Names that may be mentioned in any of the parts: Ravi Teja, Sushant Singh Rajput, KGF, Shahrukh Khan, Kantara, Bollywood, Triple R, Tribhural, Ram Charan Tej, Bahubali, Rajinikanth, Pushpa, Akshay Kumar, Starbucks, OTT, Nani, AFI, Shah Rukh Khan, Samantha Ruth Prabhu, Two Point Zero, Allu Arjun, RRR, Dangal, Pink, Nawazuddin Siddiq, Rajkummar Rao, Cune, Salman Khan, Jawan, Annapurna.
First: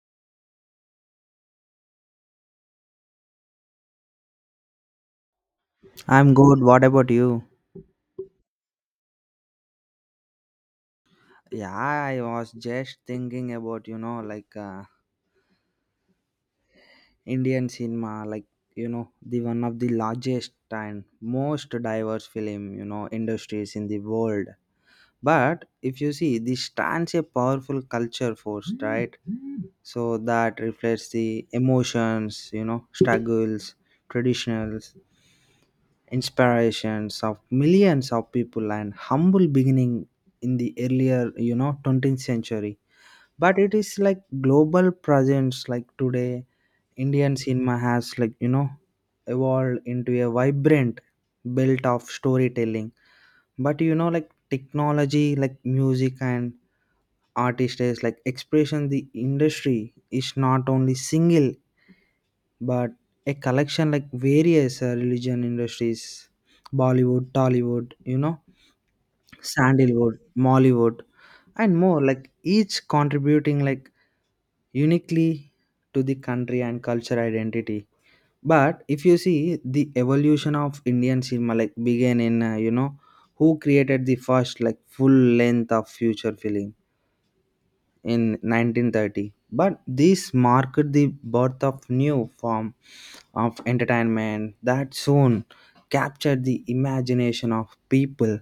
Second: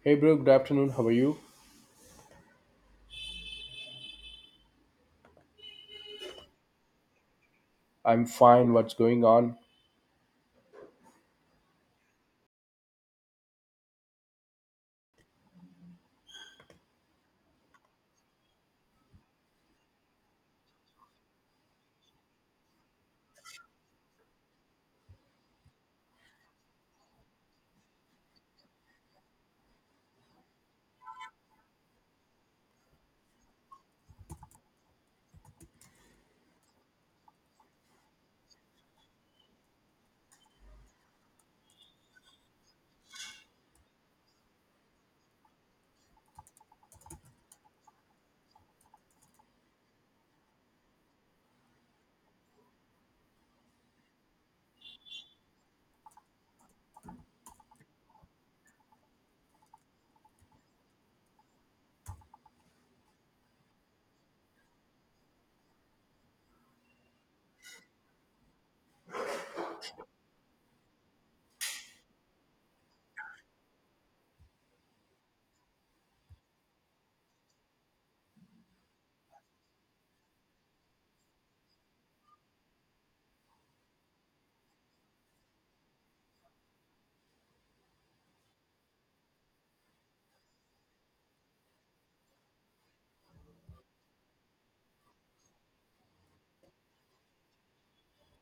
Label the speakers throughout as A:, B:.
A: Hey bro, good afternoon. How are you?
B: I'm good. What about you?
A: I'm fine. What's going on?
B: Yeah, I was just thinking about, like Indian cinema, like, the one of the largest and most diverse film, industries in the world. But if you see, this stands a powerful culture force, right? So that reflects the emotions, struggles, traditionals, inspirations of millions of people and humble beginning in the earlier, 20th century. But it is like global presence like today, Indian cinema has like evolved into a vibrant belt of storytelling. But like technology, like music and artist is like expression, the industry is not only single but a collection like various religion industries, Bollywood, Tollywood, Sandalwood, Mollywood, and more, like each contributing like uniquely to the country and cultural identity. But if you see the evolution of Indian cinema, like began in who created the first like full length of future film in 1930. But this marked the birth of new form of entertainment that soon captured the imagination of people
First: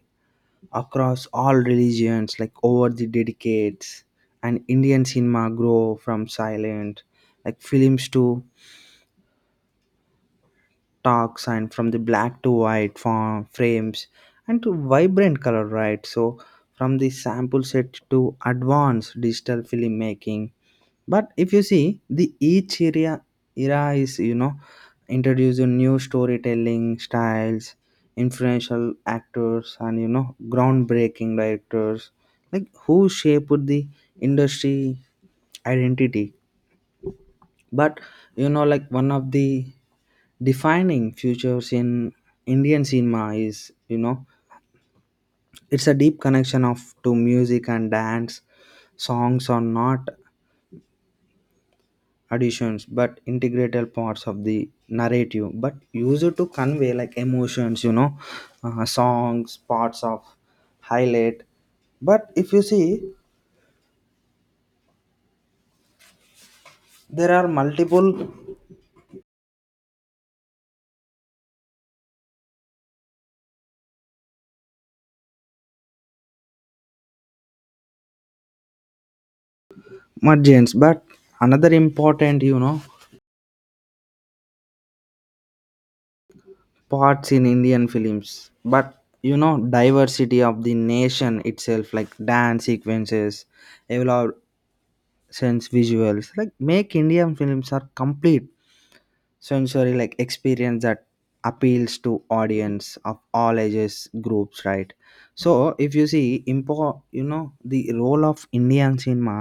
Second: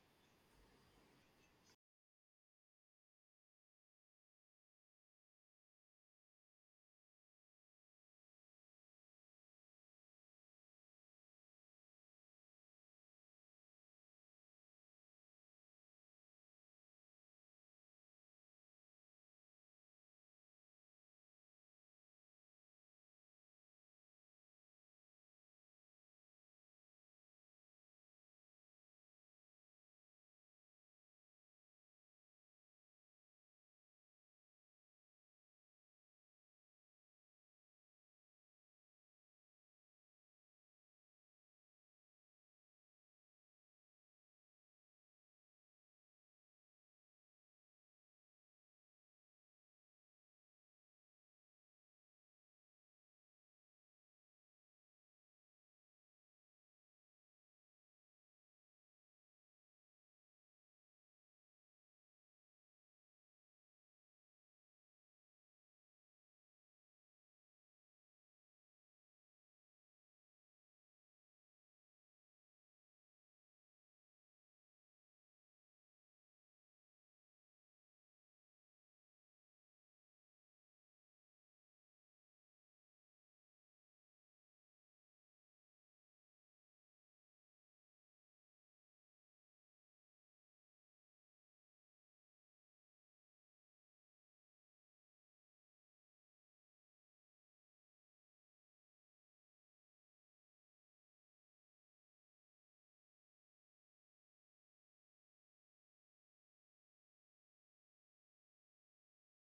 B: across all religions, like over the decades. And Indian cinema grow from silent like films to talks, and from the black to white form, frames, and to vibrant color, right? So from the sample set to advanced digital filmmaking. But if you see, the each area era is introducing new storytelling styles, influential actors, and groundbreaking directors, like who shaped the industry identity. But like one of the defining features in Indian cinema is it's a deep connection of to music and dance. Songs or not additions, but integral parts of the narrative, but used to convey like emotions, songs parts of highlight. But if you see, there are multiple margins, but another important parts in Indian films, but diversity of the nation itself, like dance sequences evolve, sense visuals like make Indian films are complete sensory like experience that appeals to audience of all ages groups, right? So if you see, impo you know the role of Indian cinema,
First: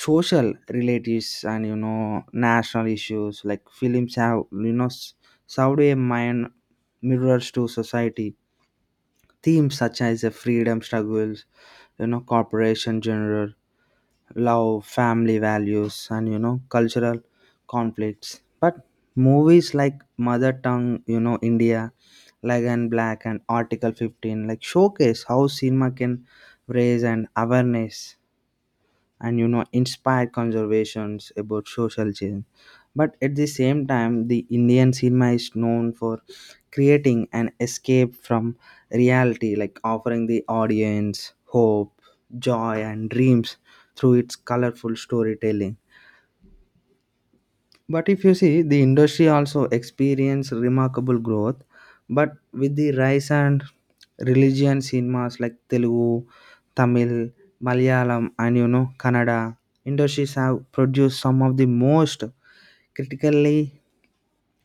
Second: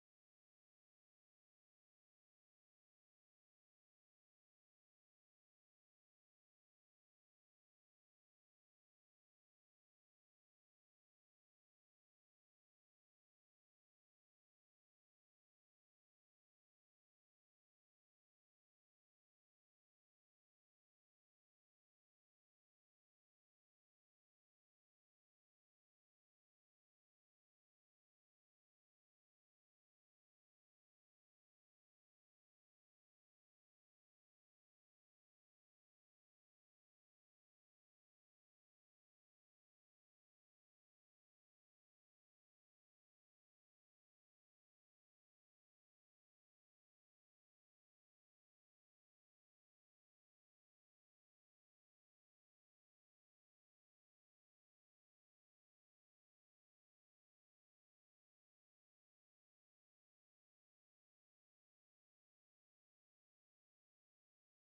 B: social relatives, and national issues, like films have served a mind mirrors to society. Themes such as the freedom struggles, corporation general, love, family values, and cultural conflicts. But movies like Mother Tongue, India, like, and Black, and Article 15 like showcase how cinema can raise an awareness and inspired conversations about social change. But at the same time, the Indian cinema is known for creating an escape from reality, like offering the audience hope, joy, and dreams through its colorful storytelling. But if you see, the industry also experienced remarkable growth. But with the rise and religion cinemas like Telugu, Tamil, Malayalam, and Kannada, industries have produced some of the most critically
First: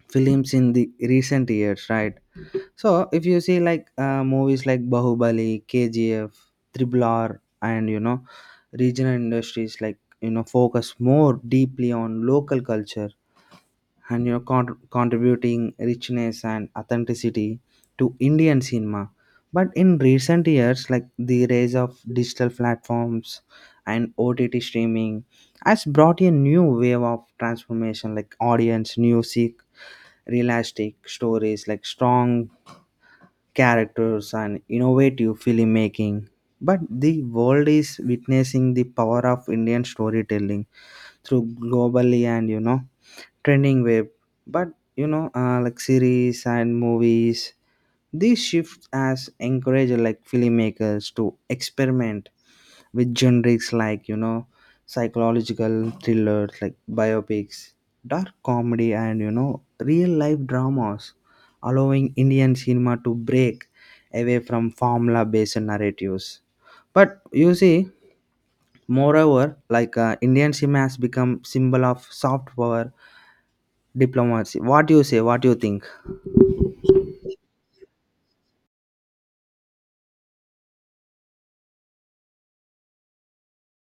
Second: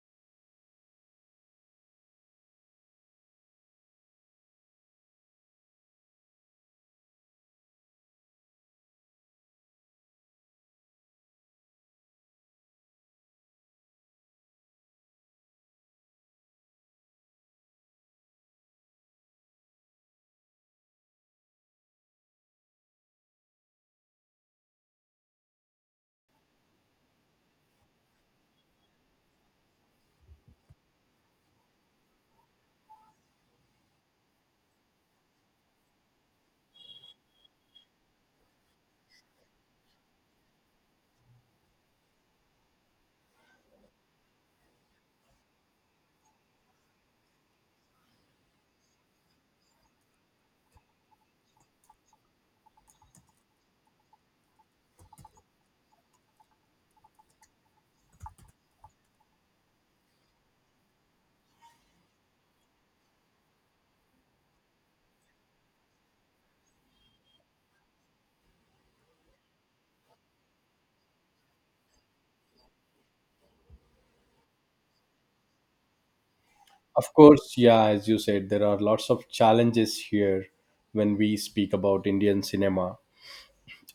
B: films in the recent years, right? So if you see like movies like Bahubali, KGF, Triple R, and regional industries like focus more deeply on local culture and you're contributing richness and authenticity to Indian cinema. But in recent years, like the rise of digital platforms and OTT streaming has brought a new wave of transformation, like audience, music, realistic stories, like strong characters, and innovative filmmaking. But the world is witnessing the power of Indian storytelling through globally and trending web, but like series and movies, these shifts as encourage like filmmakers to experiment with genres like psychological thrillers, like biopics, dark comedy, and real life dramas, allowing Indian cinema to break away from formula based narratives. But you see, moreover, like Indian cinema has become symbol of soft power diplomacy. What do you say? What do you think?
A: Of course, yeah, as you said, there are lots of challenges here when we speak about Indian cinema.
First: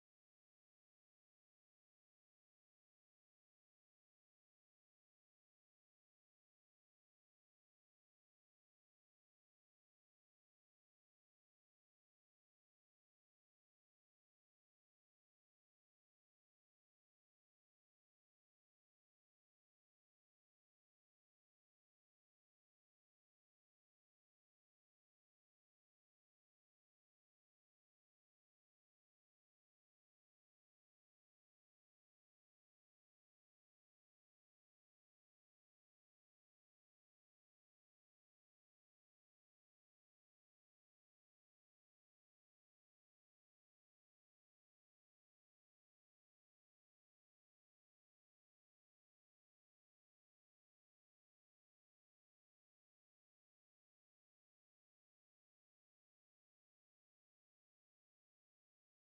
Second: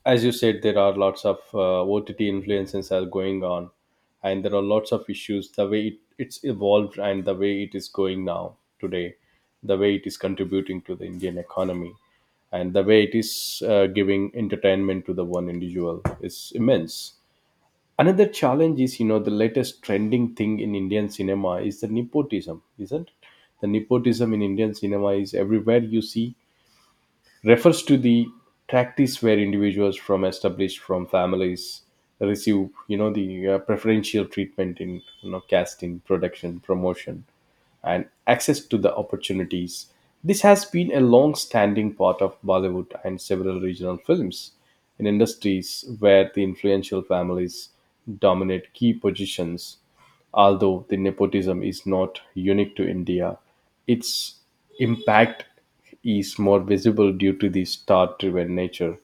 A: As you said, there are lots of OTT influences are going on, and there are lots of issues the way it's evolved and the way it is going now today, the way it is contributing to the Indian economy, and the way it is giving entertainment to the one individual is immense. Another challenge is the latest trending thing in Indian cinema is the nepotism, isn't it? The nepotism in Indian cinema is everywhere you see, refers to the practice where individuals from established from families receive, the preferential treatment in, casting, production, promotion, and access to the opportunities. This has been a long standing part of Bollywood and several regional films in industries where the influential families dominate key positions. Although the nepotism is not unique to India, its impact is more visible due to the star driven nature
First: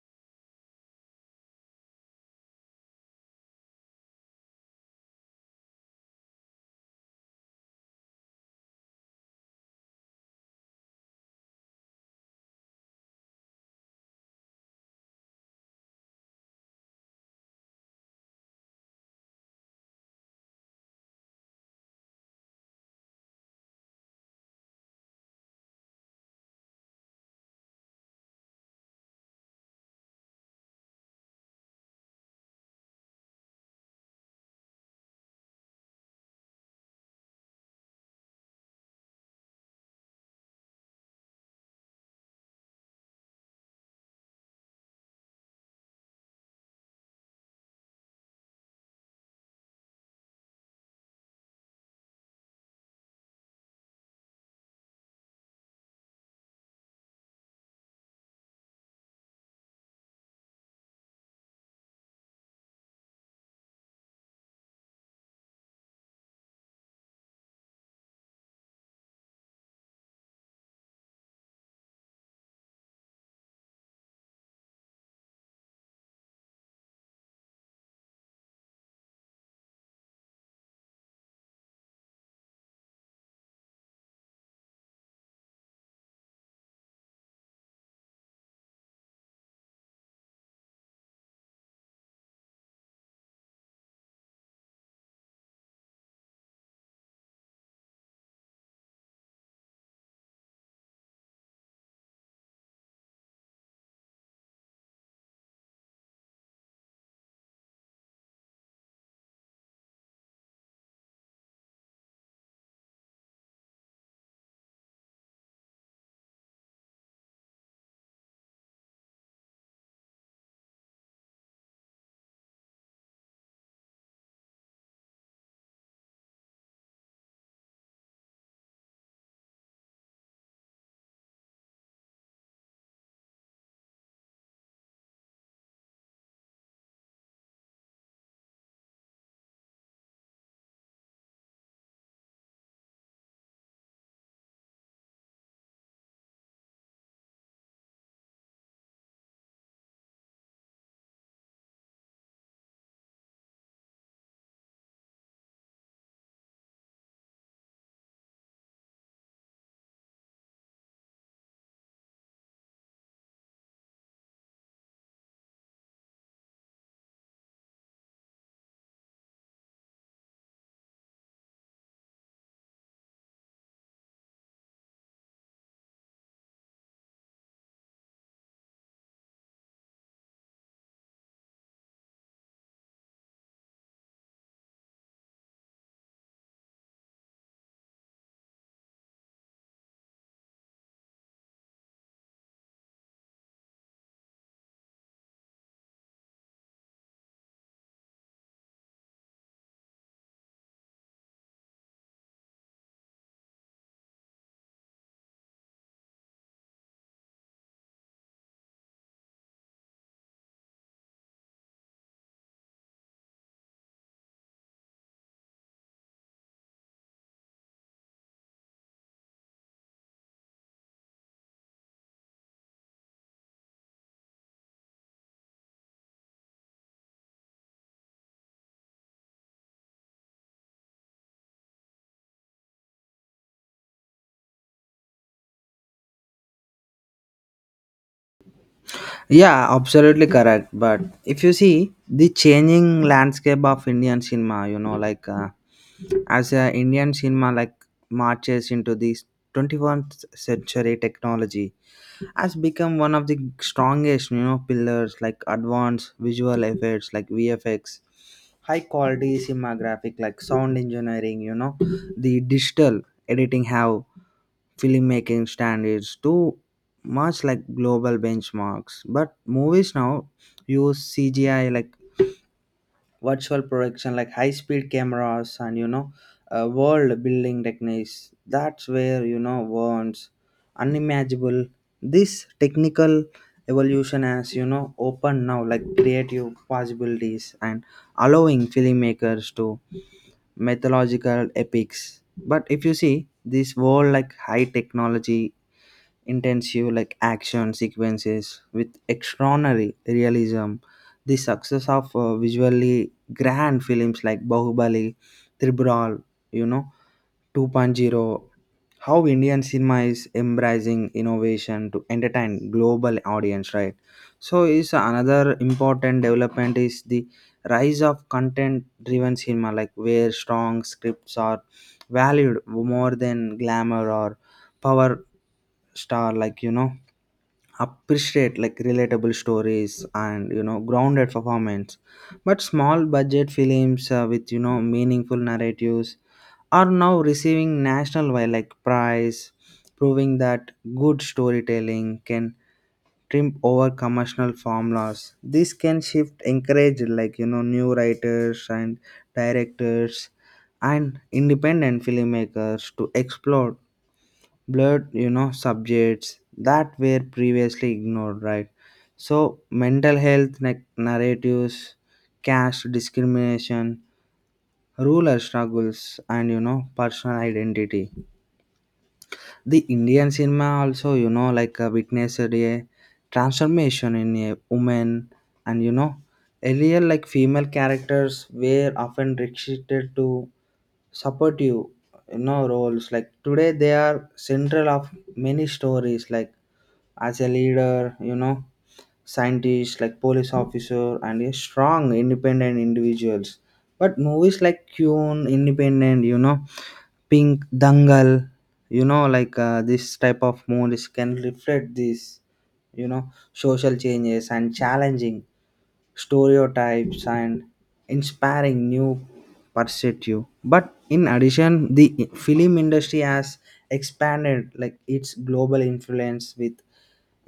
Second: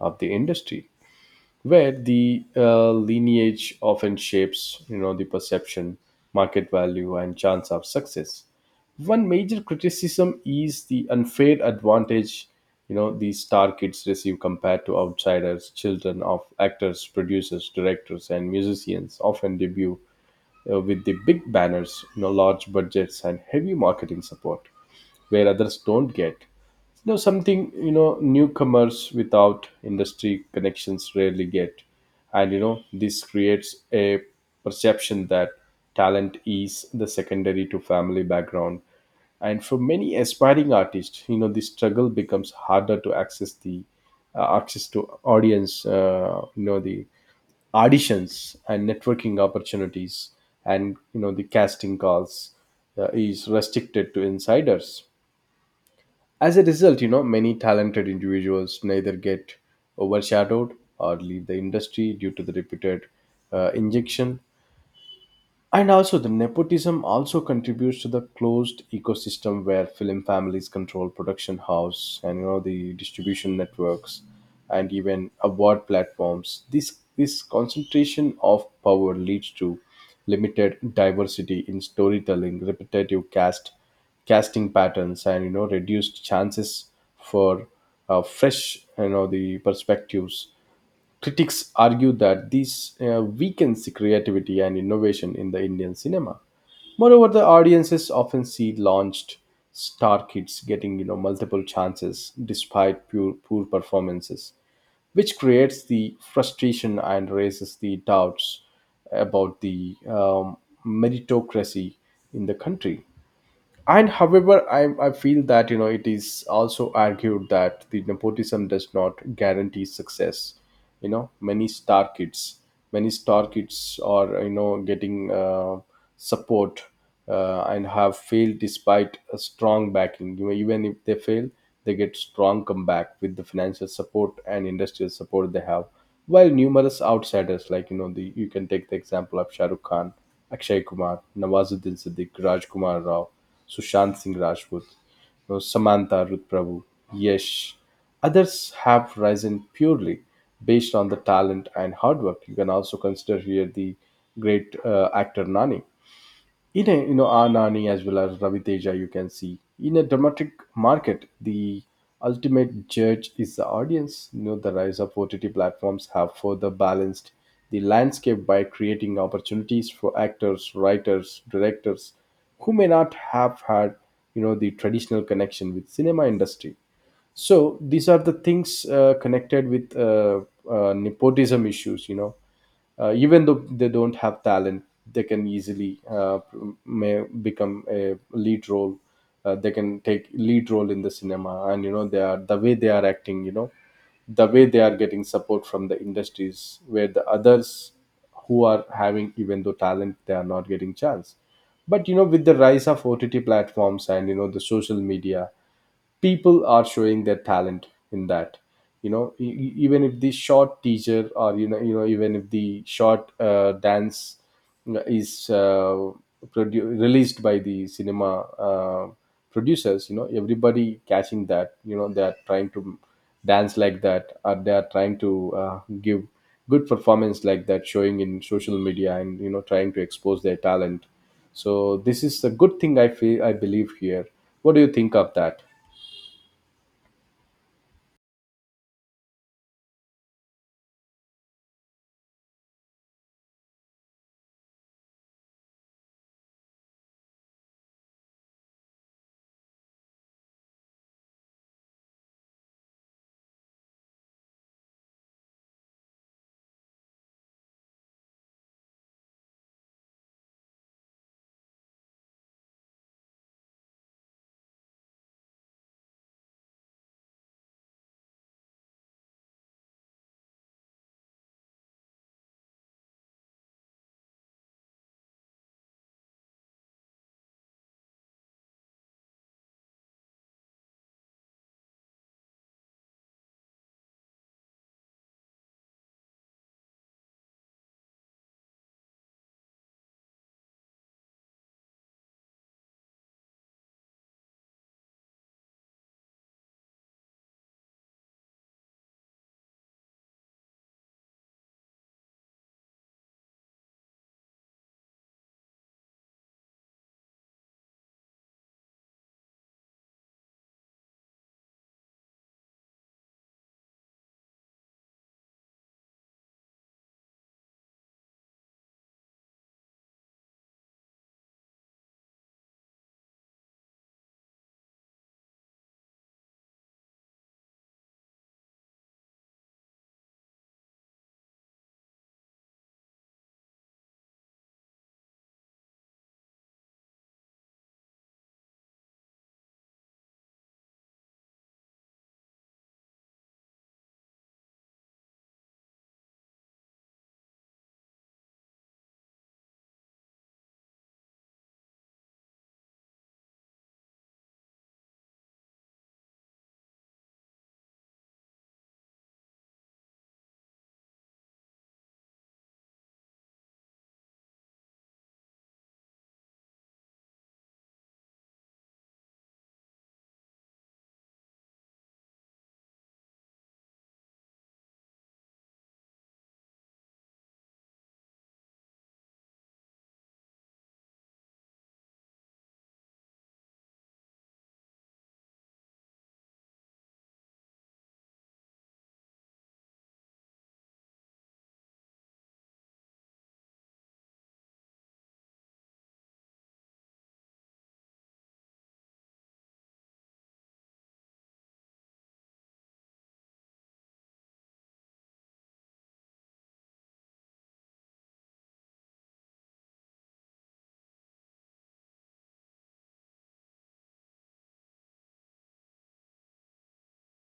A: of the industry, where the lineage often shapes the perception, market value, and chance of success. One major criticism is the unfair advantage these star kids receive compared to outsiders. Children of actors, producers, directors, and musicians often debut with the big banners, large budgets, and heavy marketing support, where others don't get. Something newcomers without industry connections rarely get, and this creates a perception that talent is the secondary to family background. And for many aspiring artists, the struggle becomes harder to access the access to audience, the auditions and networking opportunities, and the casting calls is restricted to insiders. As a result, many talented individuals neither get overshadowed or leave the industry due to the repeated injection. And also, the nepotism also contributes to the closed ecosystem, where film families control production house and the distribution networks and even award platforms. This concentration of power leads to limited diversity in storytelling, repetitive casting patterns, and reduced chances for fresh, the perspectives. Critics argue that this weakens the creativity and innovation in the Indian cinema. Moreover, the audiences often see launched star kids getting multiple chances despite poor performances, which creates the frustration and raises the doubts about the meritocracy in the country. And however, I feel that it is also argued that the nepotism does not guarantee success. You know many star kids many star kids are getting support, and have failed despite a strong backing. You know, even if they fail, they get strong comeback with the financial support and industrial support they have, while numerous outsiders, like, you can take the example of Shahrukh Khan, Akshay Kumar, Nawazuddin Siddiq, Rajkumar Rao, Sushant Singh Rajput, Samantha Ruth Prabhu, Yesh. Others have risen purely based on the talent and hard work. You can also consider here the great actor Nani in a, Anani, as well as Ravi Teja. You can see in a dramatic market, the ultimate judge is the audience. The rise of OTT platforms have further balanced the landscape by creating opportunities for actors, writers, directors who may not have had the traditional connection with cinema industry. So these are the things connected with, nepotism issues. Even though they don't have talent, they can easily may become a lead role, they can take lead role in the cinema. And they are the way they are acting, the way they are getting support from the industries, where the others who are having, even though talent, they are not getting chance. But with the rise of OTT platforms and the social media, people are showing their talent in that. Even if the short teacher, or even if the short dance is released by the cinema uh, producers, everybody catching that, they are trying to dance like that, or they are trying to give good performance like that, showing in social media, and trying to expose their talent. So this is a good thing, I feel, I believe here. What do you think of that?
B: Yeah, absolutely correct. But if you see the changing landscape of Indian cinema, like as Indian cinema like marches into this 21st century, technology has become one of the strongest, pillars like advanced visual effects like VFX, high quality cinemagraphic like sound engineering, the digital editing have filmmaking standards too much like global benchmarks. But movies now use CGI, like virtual production, like high speed cameras, and world building techniques, that's where words unimaginable. This technical evolution has opened now like creative possibilities and allowing filmmakers to mythological epics. But if you see this world like high technology intensive like action sequences with extraordinary realism. The success of visually grand films like Bahubali, Tribhural, you know, Two Point Zero, how Indian cinema is embracing innovation to entertain global audience, right? So is another important development is the rise of content-driven cinema, like where strong scripts are valued more than glamour or power star, like appreciate like relatable stories and grounded performance. But small budget films with meaningful narratives are now receiving national wildlife prize, proving that good storytelling can trump over commercial formulas. This can shift encourage like new writers and directors and independent filmmakers to explore blurred subjects that were previously ignored, right? So mental health narratives, caste discrimination, ruler struggles, and personal identity. The Indian cinema also, like witnessed a transformation in a woman, and earlier like female characters were often restricted to supportive, roles. Like today, they are central of many stories, like as a leader, scientist, like police officer, and a strong independent individuals. But movies like Cune, Independent, Pink, Dangal, like this type of movies can reflect this, social changes, and challenging stereotypes, and inspiring new perspective. But in addition, the film industry has expanded like its global influence with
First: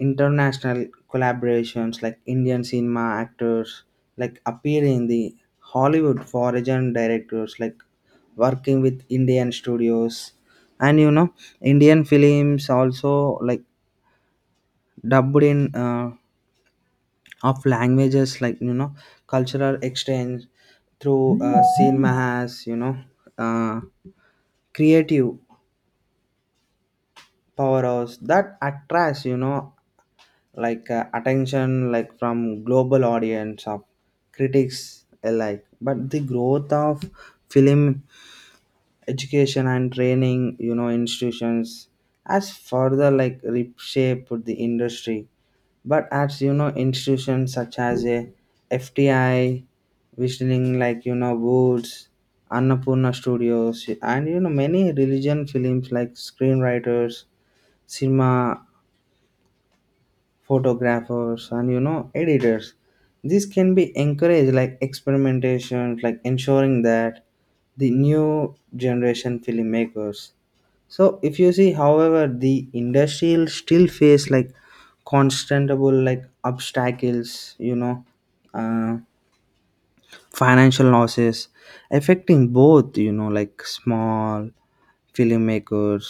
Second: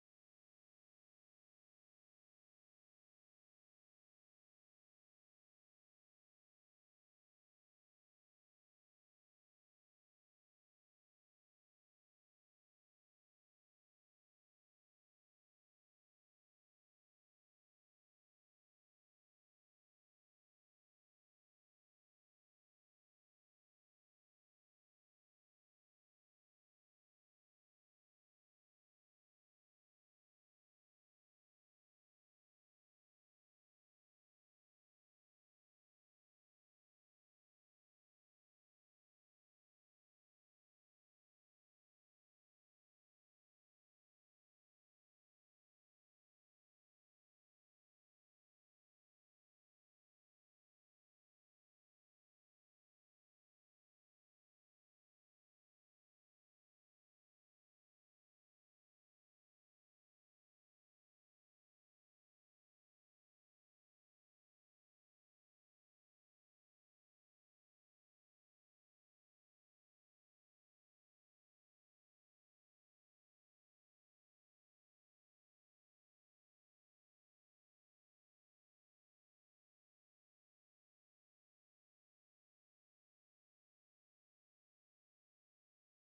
B: international collaborations like Indian cinema actors like appear in the Hollywood, foreign directors like working with Indian studios, and Indian films also like dubbed in of languages, like cultural exchange through cinema has uh, creative powers that attracts like attention like from global audience of critics alike. But the growth of film education and training institutions has further like reshaped the industry. But as institutions such as a FTI, visioning like woods, Annapurna Studios, and many religion films like screenwriters, cinema photographers, and editors, this can be encouraged like experimentation, like ensuring that the new generation filmmakers. So if you see, however, the industrial still face like constantable like obstacles, uh, financial losses affecting both like small filmmakers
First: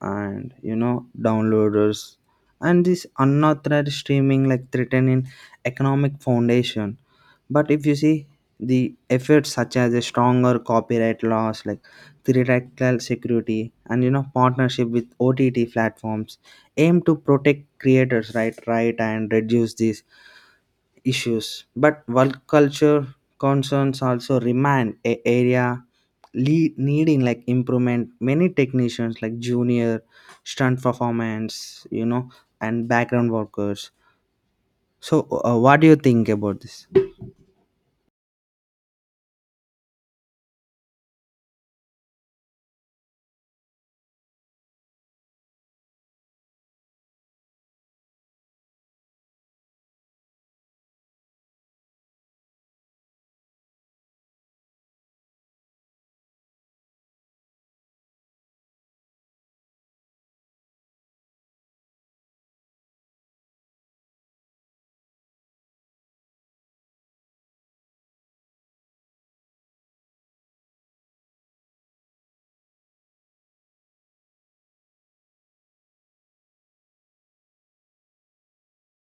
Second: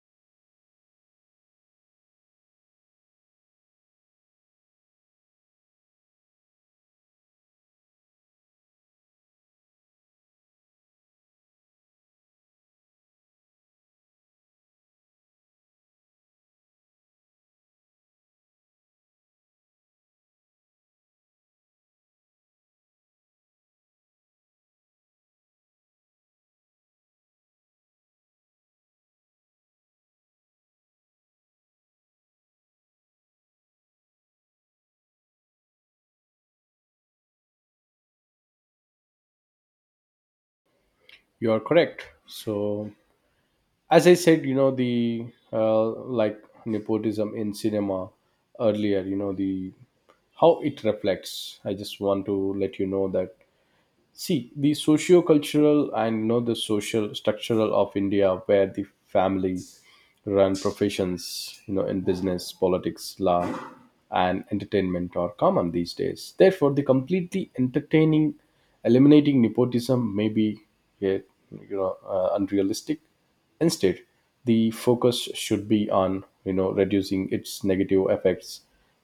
B: and downloaders, and this unauthorized streaming like threatening economic foundation. But if you see, the efforts such as a stronger copyright laws like theoretical security and partnership with OTT platforms aim to protect creators right, and reduce this issues. But work culture concerns also remain a area lead, needing like improvement. Many technicians like junior, stunt performance, and background workers. So, what do you think about this?
A: You are correct. So, as I said, the, like nepotism in cinema earlier, you know, the how it reflects. I just want to let you know that, see, the socio-cultural and, the social structural of India, where the family run professions, in business, politics, law, and entertainment are common these days. Therefore, the completely entertaining eliminating nepotism may be a, unrealistic. Instead, the focus should be on, reducing its negative effects.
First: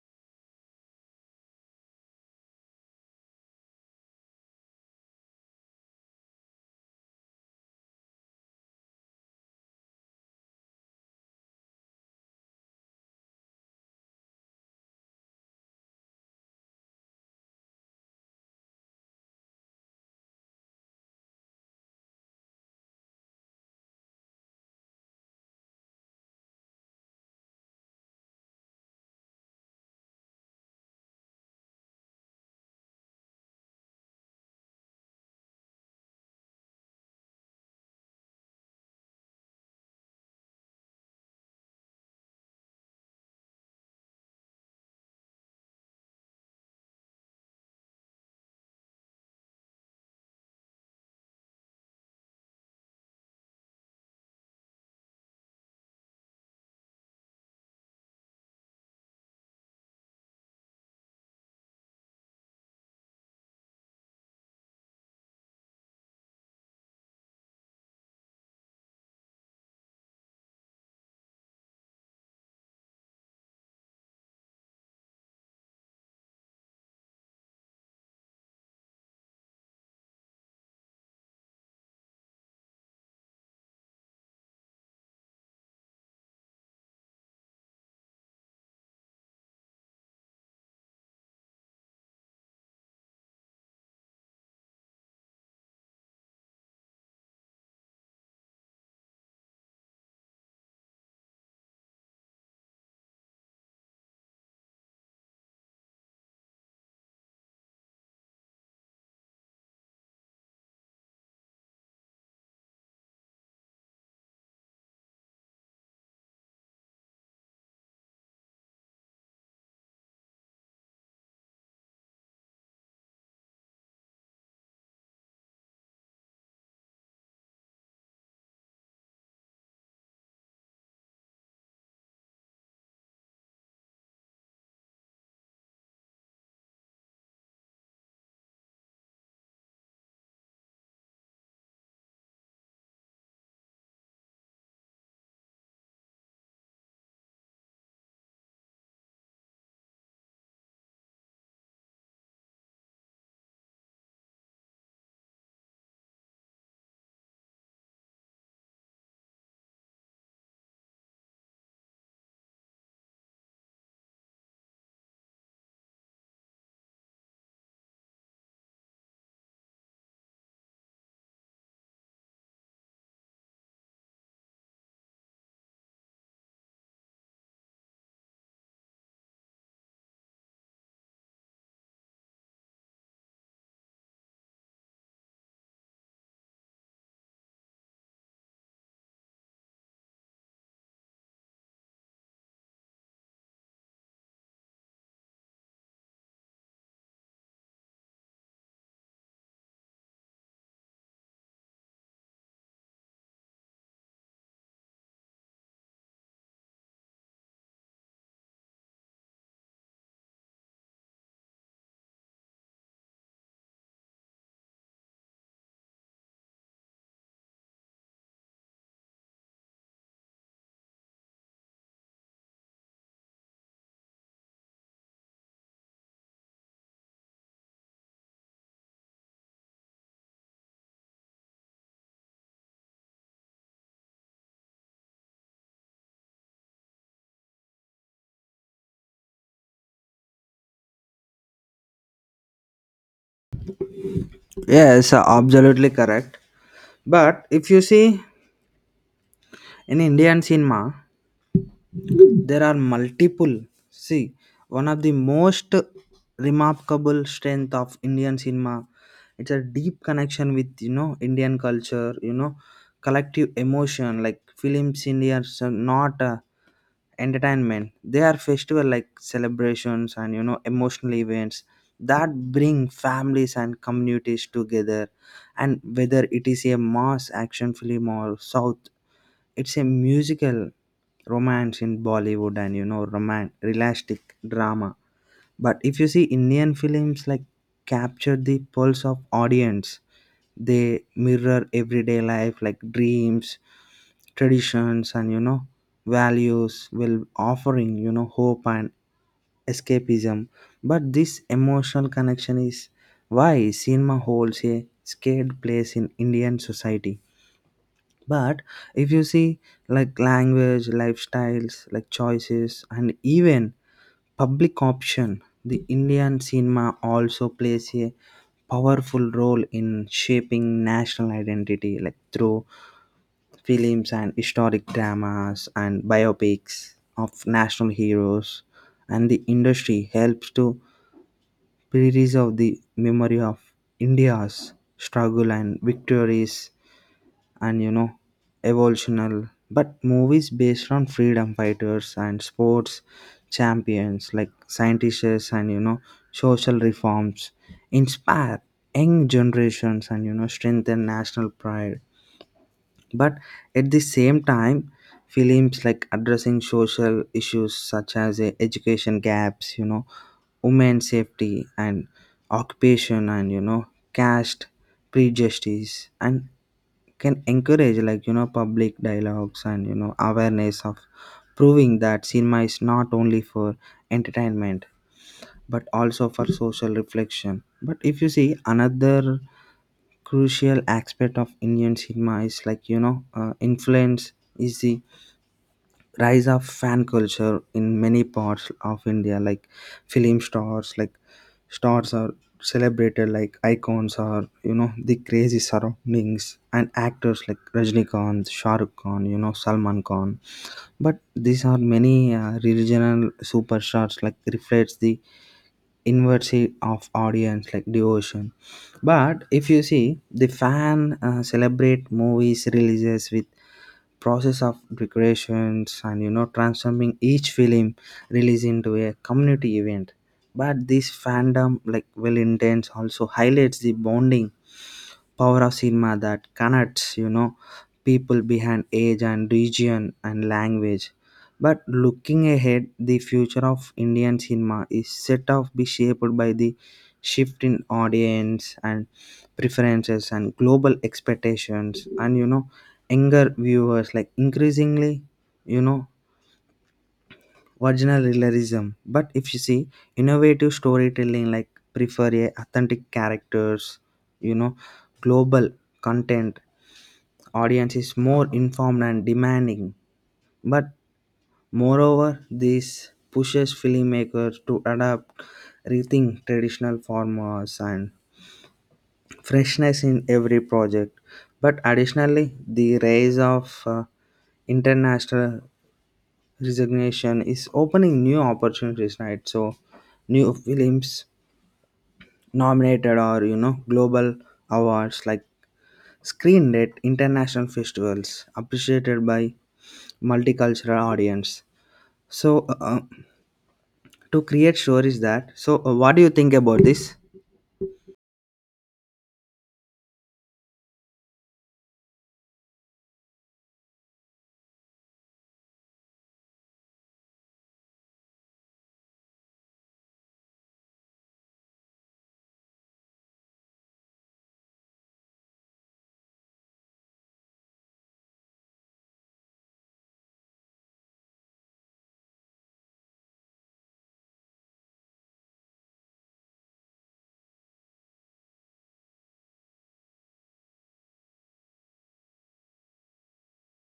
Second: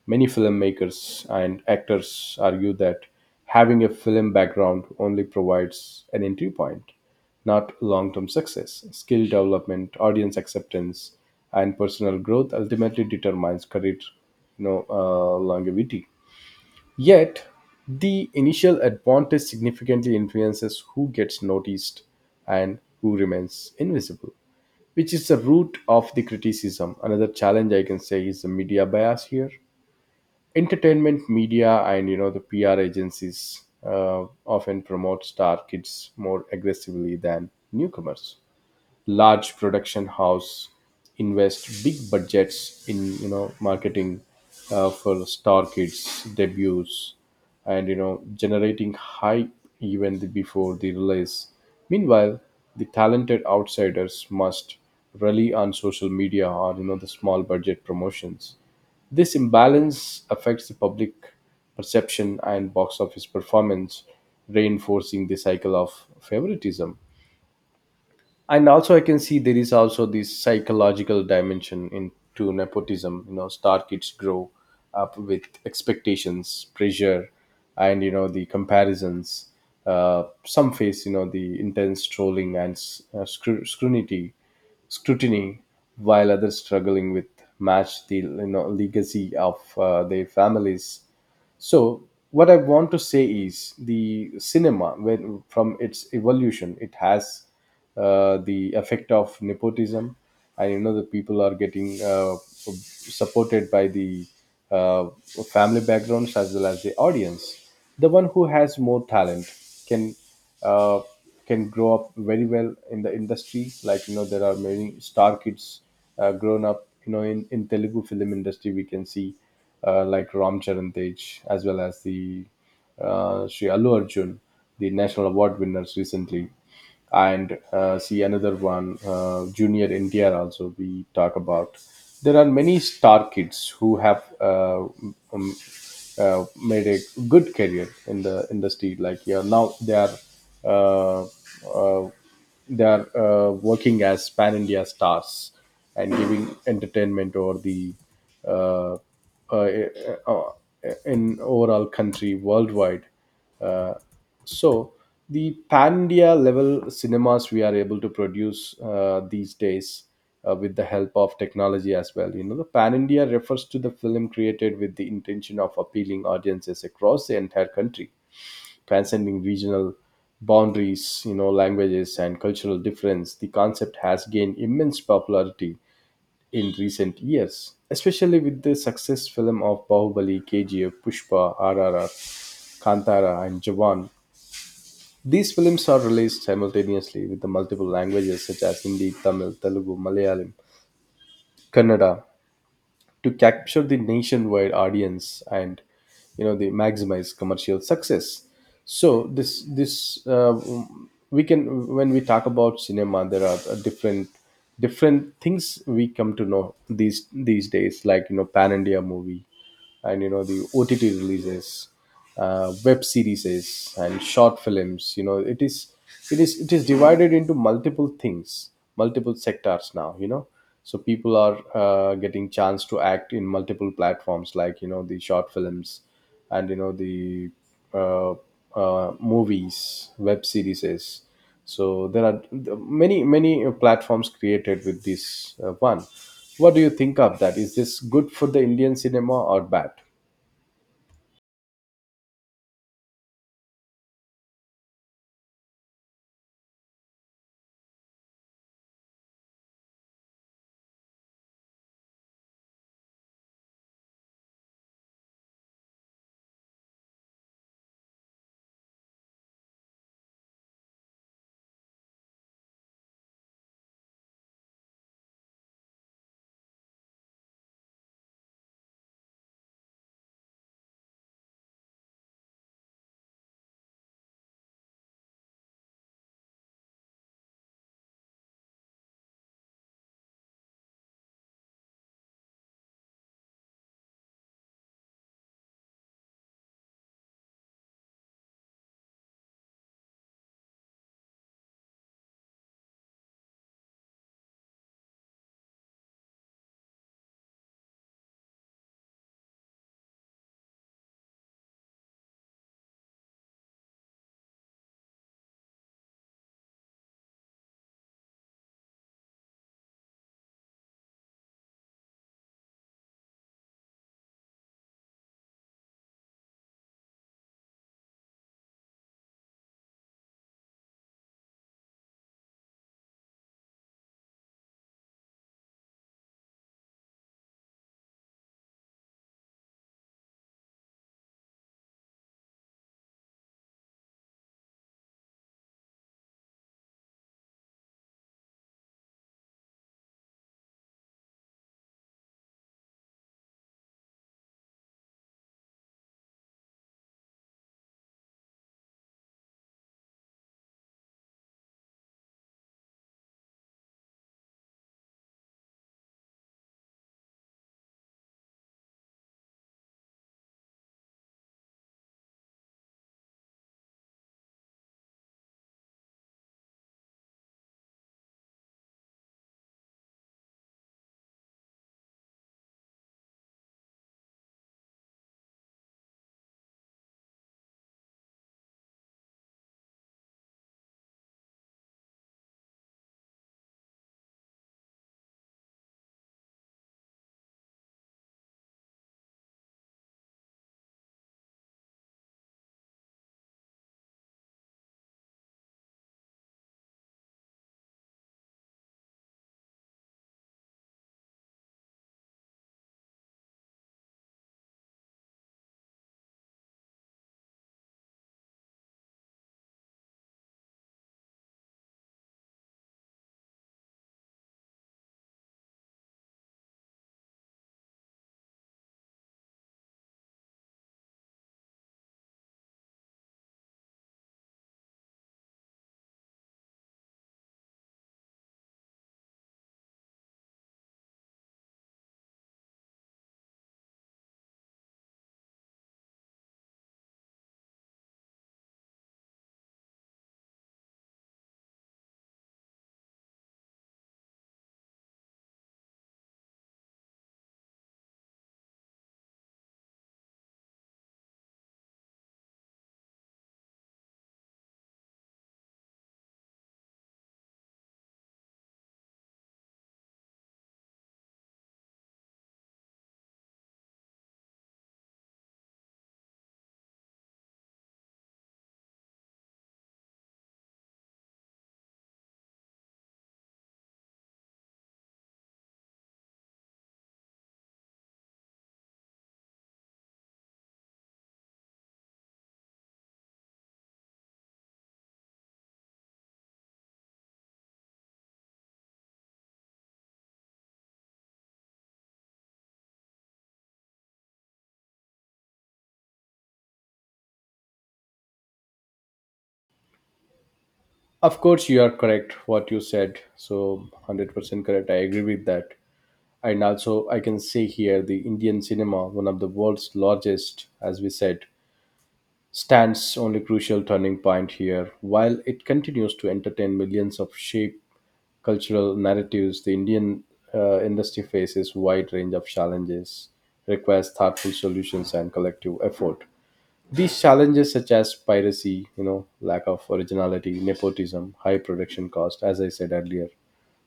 A: Many filmmakers and actors argue that having a film background only provides an entry point, not long-term success. Skill development, audience acceptance, and personal growth ultimately determines career, longevity. Yet, the initial advantage significantly influences who gets noticed and who remains invisible, which is the root of the criticism. Another challenge I can say is the media bias here. Entertainment media and, the PR agencies often promote star kids more aggressively than newcomers. Large production house invest big budgets in, marketing for star kids debuts, and generating hype even before the release. Meanwhile, the talented outsiders must rely on social media, or the small budget promotions. This imbalance affects the public perception and box office performance, reinforcing the cycle of favoritism. And also, I can see there is also this psychological dimension into nepotism. Star kids grow up with expectations, pressure, and, the comparisons. Some face, the intense trolling and scrutiny, while others struggling with match the, legacy of their families. So what I want to say is, the cinema, when from its evolution, it has the effect of nepotism, and, the people are getting supported by the uh, family backgrounds, as well as the audience. The one who has more talent can, uh, grow up very well in the industry. Like, there are many star kids grown up. In Telugu film industry, we can see like Ram Charan Tej, as well as the Sri Allu Arjun, the national award winners recently. And see another one, junior India. Also we talk about, there are many star kids who have um, made a good career in the industry, like, yeah, now they are uh, uh, working as pan india stars and giving entertainment over the, uh, uh, uh, in overall country worldwide. uh, so the pan-India level cinemas we are able to produce these days, with the help of technology as well. You know, the pan-India refers to the film created with the intention of appealing audiences across the entire country, transcending regional boundaries, languages, and cultural difference. The concept has gained immense popularity in recent years, especially with the success film of Bahubali, KGF, Pushpa, RRR, Kantara, and Jawan. These films are released simultaneously with the multiple languages such as Hindi, Tamil, Telugu, Malayalam, Kannada, to capture the nationwide audience and, the maximize commercial success. So this this uh, we can when we talk about cinema, there are different things we come to know these days, like, pan India movie, and the OTT releases, web series, and short films. You know, it is divided into multiple things, multiple sectors now. So people are getting chance to act in multiple platforms, like, the short films, and the, uh, movies, web series. So there are many platforms created with this, one. What do you think of that? Is this good for the Indian cinema or bad?
B: Yes, absolutely correct. But if you see in Indian cinema, there are multiple, see one of the most remarkable strength of Indian cinema, it's a deep connection with Indian culture, collective emotion like films, Indians are not entertainment, they are festival like celebrations and emotional events that bring families and communities together. And whether it is a mass action film or south, it's a musical romance in Bollywood, and roman realistic drama. But if you see Indian films like capture the pulse of audience, they mirror everyday life like dreams, traditions, and values will offering hope and escapism. But this emotional connection is why cinema holds a scared place in Indian society. But if you see like language, lifestyles like choices, and even public option, the Indian cinema also plays a powerful role in shaping national identity like through films and historic dramas and biopics of national heroes. And the industry helps to preserve the memory of India's struggle and victories, and evolutional. But movies based on freedom fighters and sports champions, like scientists and social reforms, inspire young generations and strengthen national pride. But at the same time, films like addressing social issues such as education gaps, women's safety and occupation, and caste prejudice, and can encourage like public dialogues and awareness of, proving that cinema is not only for entertainment but also for social reflection. But if you see, another crucial aspect of Indian cinema is like influence is the rise of fan culture in many parts of India, like film stars, like stars are celebrated like icons, or the crazy surroundings and actors like Rajnikant, Shah Rukh Khan, Salman Khan. But these are many regional superstars like reflects the inversity of audience like devotion. But if you see, the fan celebrate movies releases with process of decorations, and transforming each film release into a community event. But this fandom like well intense also highlights the bonding power of cinema that connects people behind age and region and language. But looking ahead, the future of Indian cinema is set to be shaped by the shift in audience and preferences and global expectations, and younger viewers like increasingly you know original realism. But if you see, innovative storytelling like prefer a authentic characters, you know global content audience is more informed and demanding. But moreover, this pushes filmmakers to adapt, rethink traditional forms and freshness in every project. But additionally, the rise of international recognition is opening new opportunities, right? So new films nominated or global awards, like screened at international festivals, appreciated by multicultural audience. So to create stories that. So what do you think about this?
A: Of course, you are correct what you said. So, 100% correct, I agree with that. And also, I can say here, the Indian cinema, one of the world's largest, as we said, stands only crucial turning point here. While it continues to entertain millions of shape cultural narratives, the Indian industry faces wide range of challenges, requires thoughtful solutions and collective effort. These challenges, such as piracy, lack of originality, nepotism, high production cost, as I said earlier,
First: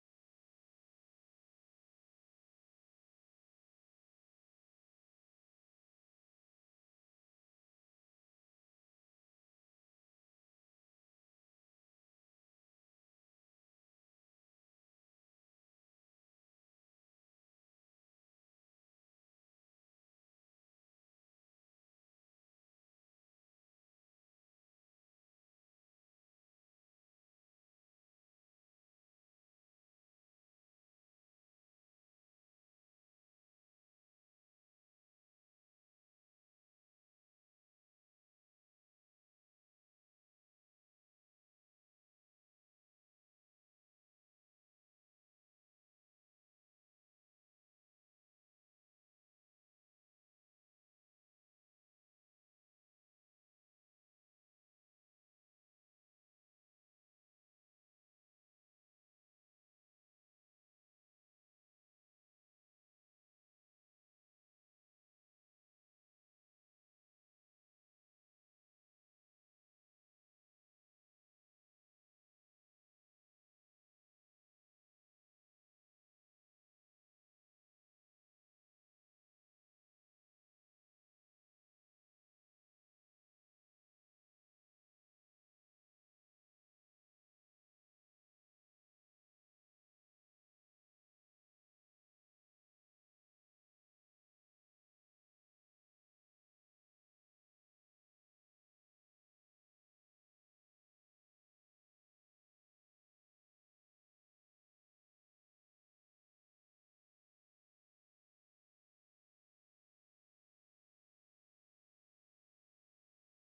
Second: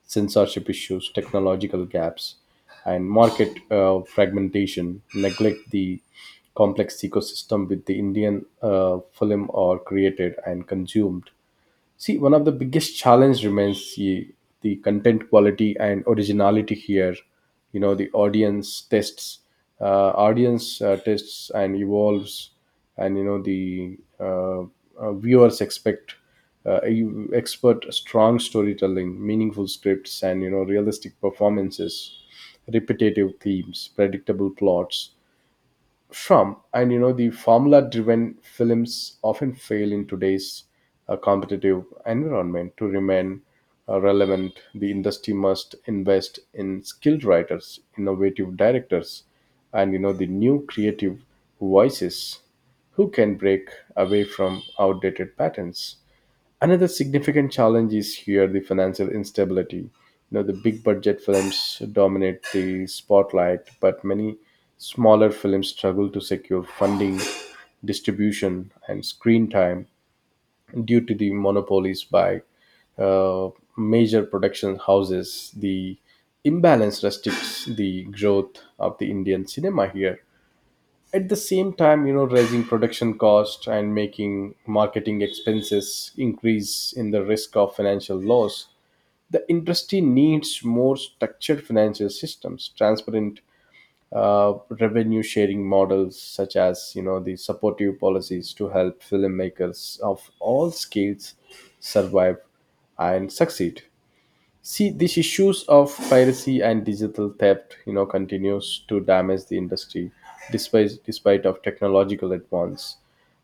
A: censorship issues, technological gaps, and market fragmentation, neglect the complex ecosystem with the Indian film are created and consumed. See, one of the biggest challenge remains the content quality and originality here. You know, the audience tests and evolves, and you know the viewers expect you expert strong storytelling, meaningful scripts, and realistic performances, repetitive themes, predictable plots from and the formula driven films often fail in today's competitive environment to remain relevant. The industry must invest in skilled writers, innovative directors, and the new creative voices who can break away from outdated patterns. Another significant challenge is here the financial instability. You know, the big budget films dominate the spotlight, but many smaller films struggle to secure funding, distribution, and screen time due to the monopolies by uh, major production houses. The imbalance restricts the growth of the Indian cinema here. At the same time, you know, raising production cost and making marketing expenses increase in the risk of financial loss. The industry needs more structured financial systems, transparent uh, revenue sharing models, such as, you know, the supportive policies to help filmmakers of all scales survive and succeed. See, these issues of piracy and digital theft, you know, continues to damage the industry despite of technological advance.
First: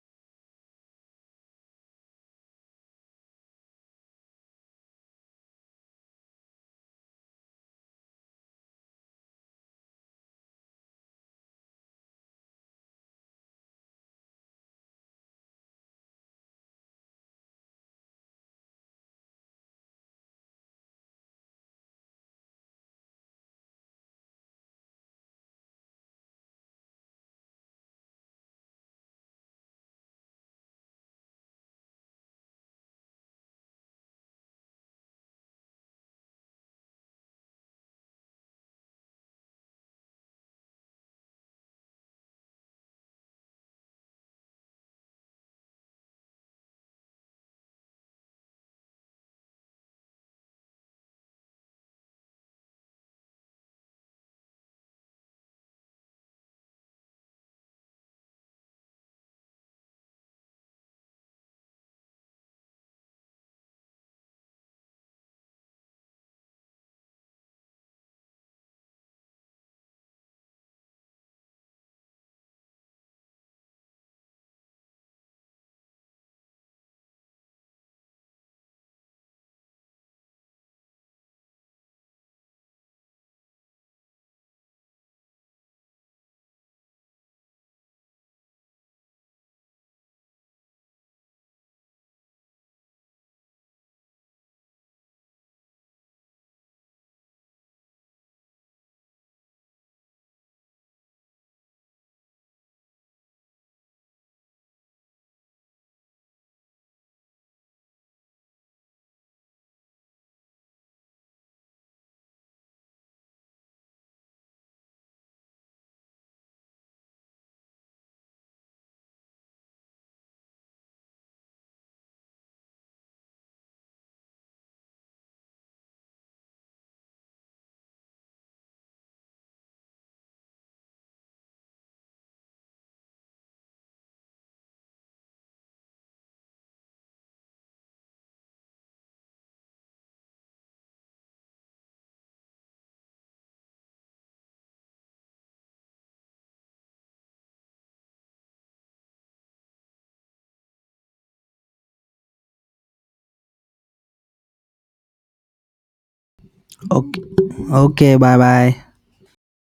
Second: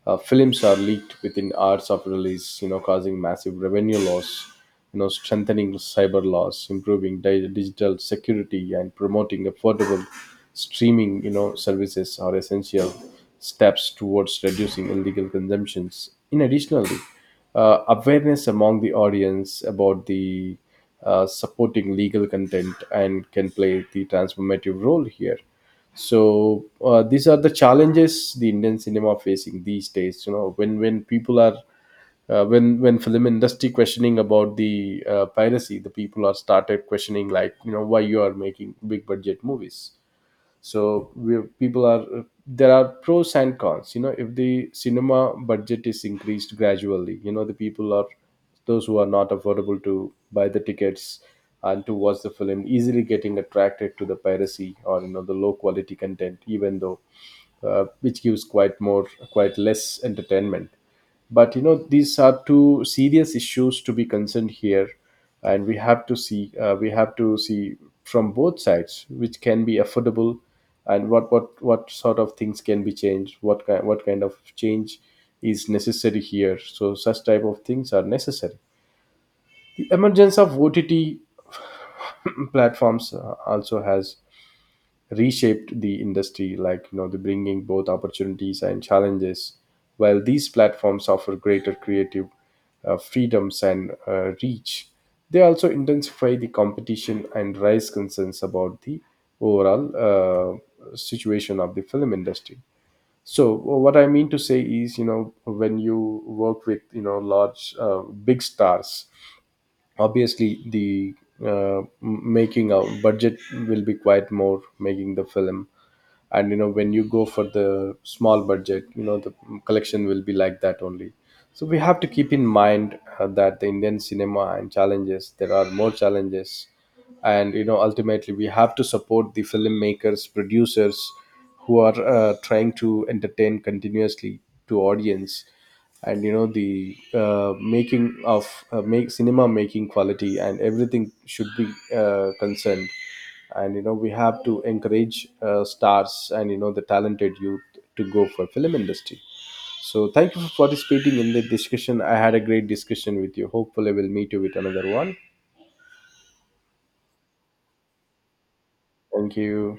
A: Films are leaked within hours of release, you know, causing massive revenue loss, you know, strengthening cyber laws, improving digital security, and promoting affordable streaming, you know, services are essential steps towards reducing illegal consumptions. In additionally, awareness among the audience about the supporting legal content and can play the transformative role here. So these are the challenges the Indian cinema are facing these days, you know, when people are when film industry questioning about the piracy, the people are started questioning like, you know, why you are making big budget movies. So we people are, there are pros and cons. You know, if the cinema budget is increased gradually, you know, the people are those who are not affordable to buy the tickets and to watch the film easily getting attracted to the piracy or, you know, the low quality content, even though which gives quite more quite less entertainment. But you know, these are two serious issues to be concerned here, and we have to see we have to see from both sides which can be affordable, and what sort of things can be changed, what kind of change is necessary here. So such type of things are necessary. The emergence of OTT platforms also has reshaped the industry, like, you know, the bringing both opportunities and challenges. While these platforms offer greater creative freedoms and reach, they also intensify the competition and raise concerns about the overall situation of the film industry. So what I mean to say is, you know, when you work with, you know, large big stars, obviously the making a budget will be quite more making the film. And you know, when you go for the small budget, you know, the collection will be like that only. So we have to keep in mind that the Indian cinema and challenges, there are more challenges, and you know ultimately we have to support the filmmakers, producers, who are trying to entertain continuously to audience. And you know the making of make cinema making quality and everything should be concerned. And you know we have to encourage stars and, you know, the talented youth to go for film industry. So thank you for participating in the discussion. I had a great discussion with you. Hopefully we'll meet you with another one.
B: Okay, okay, bye bye.
A: Thank you.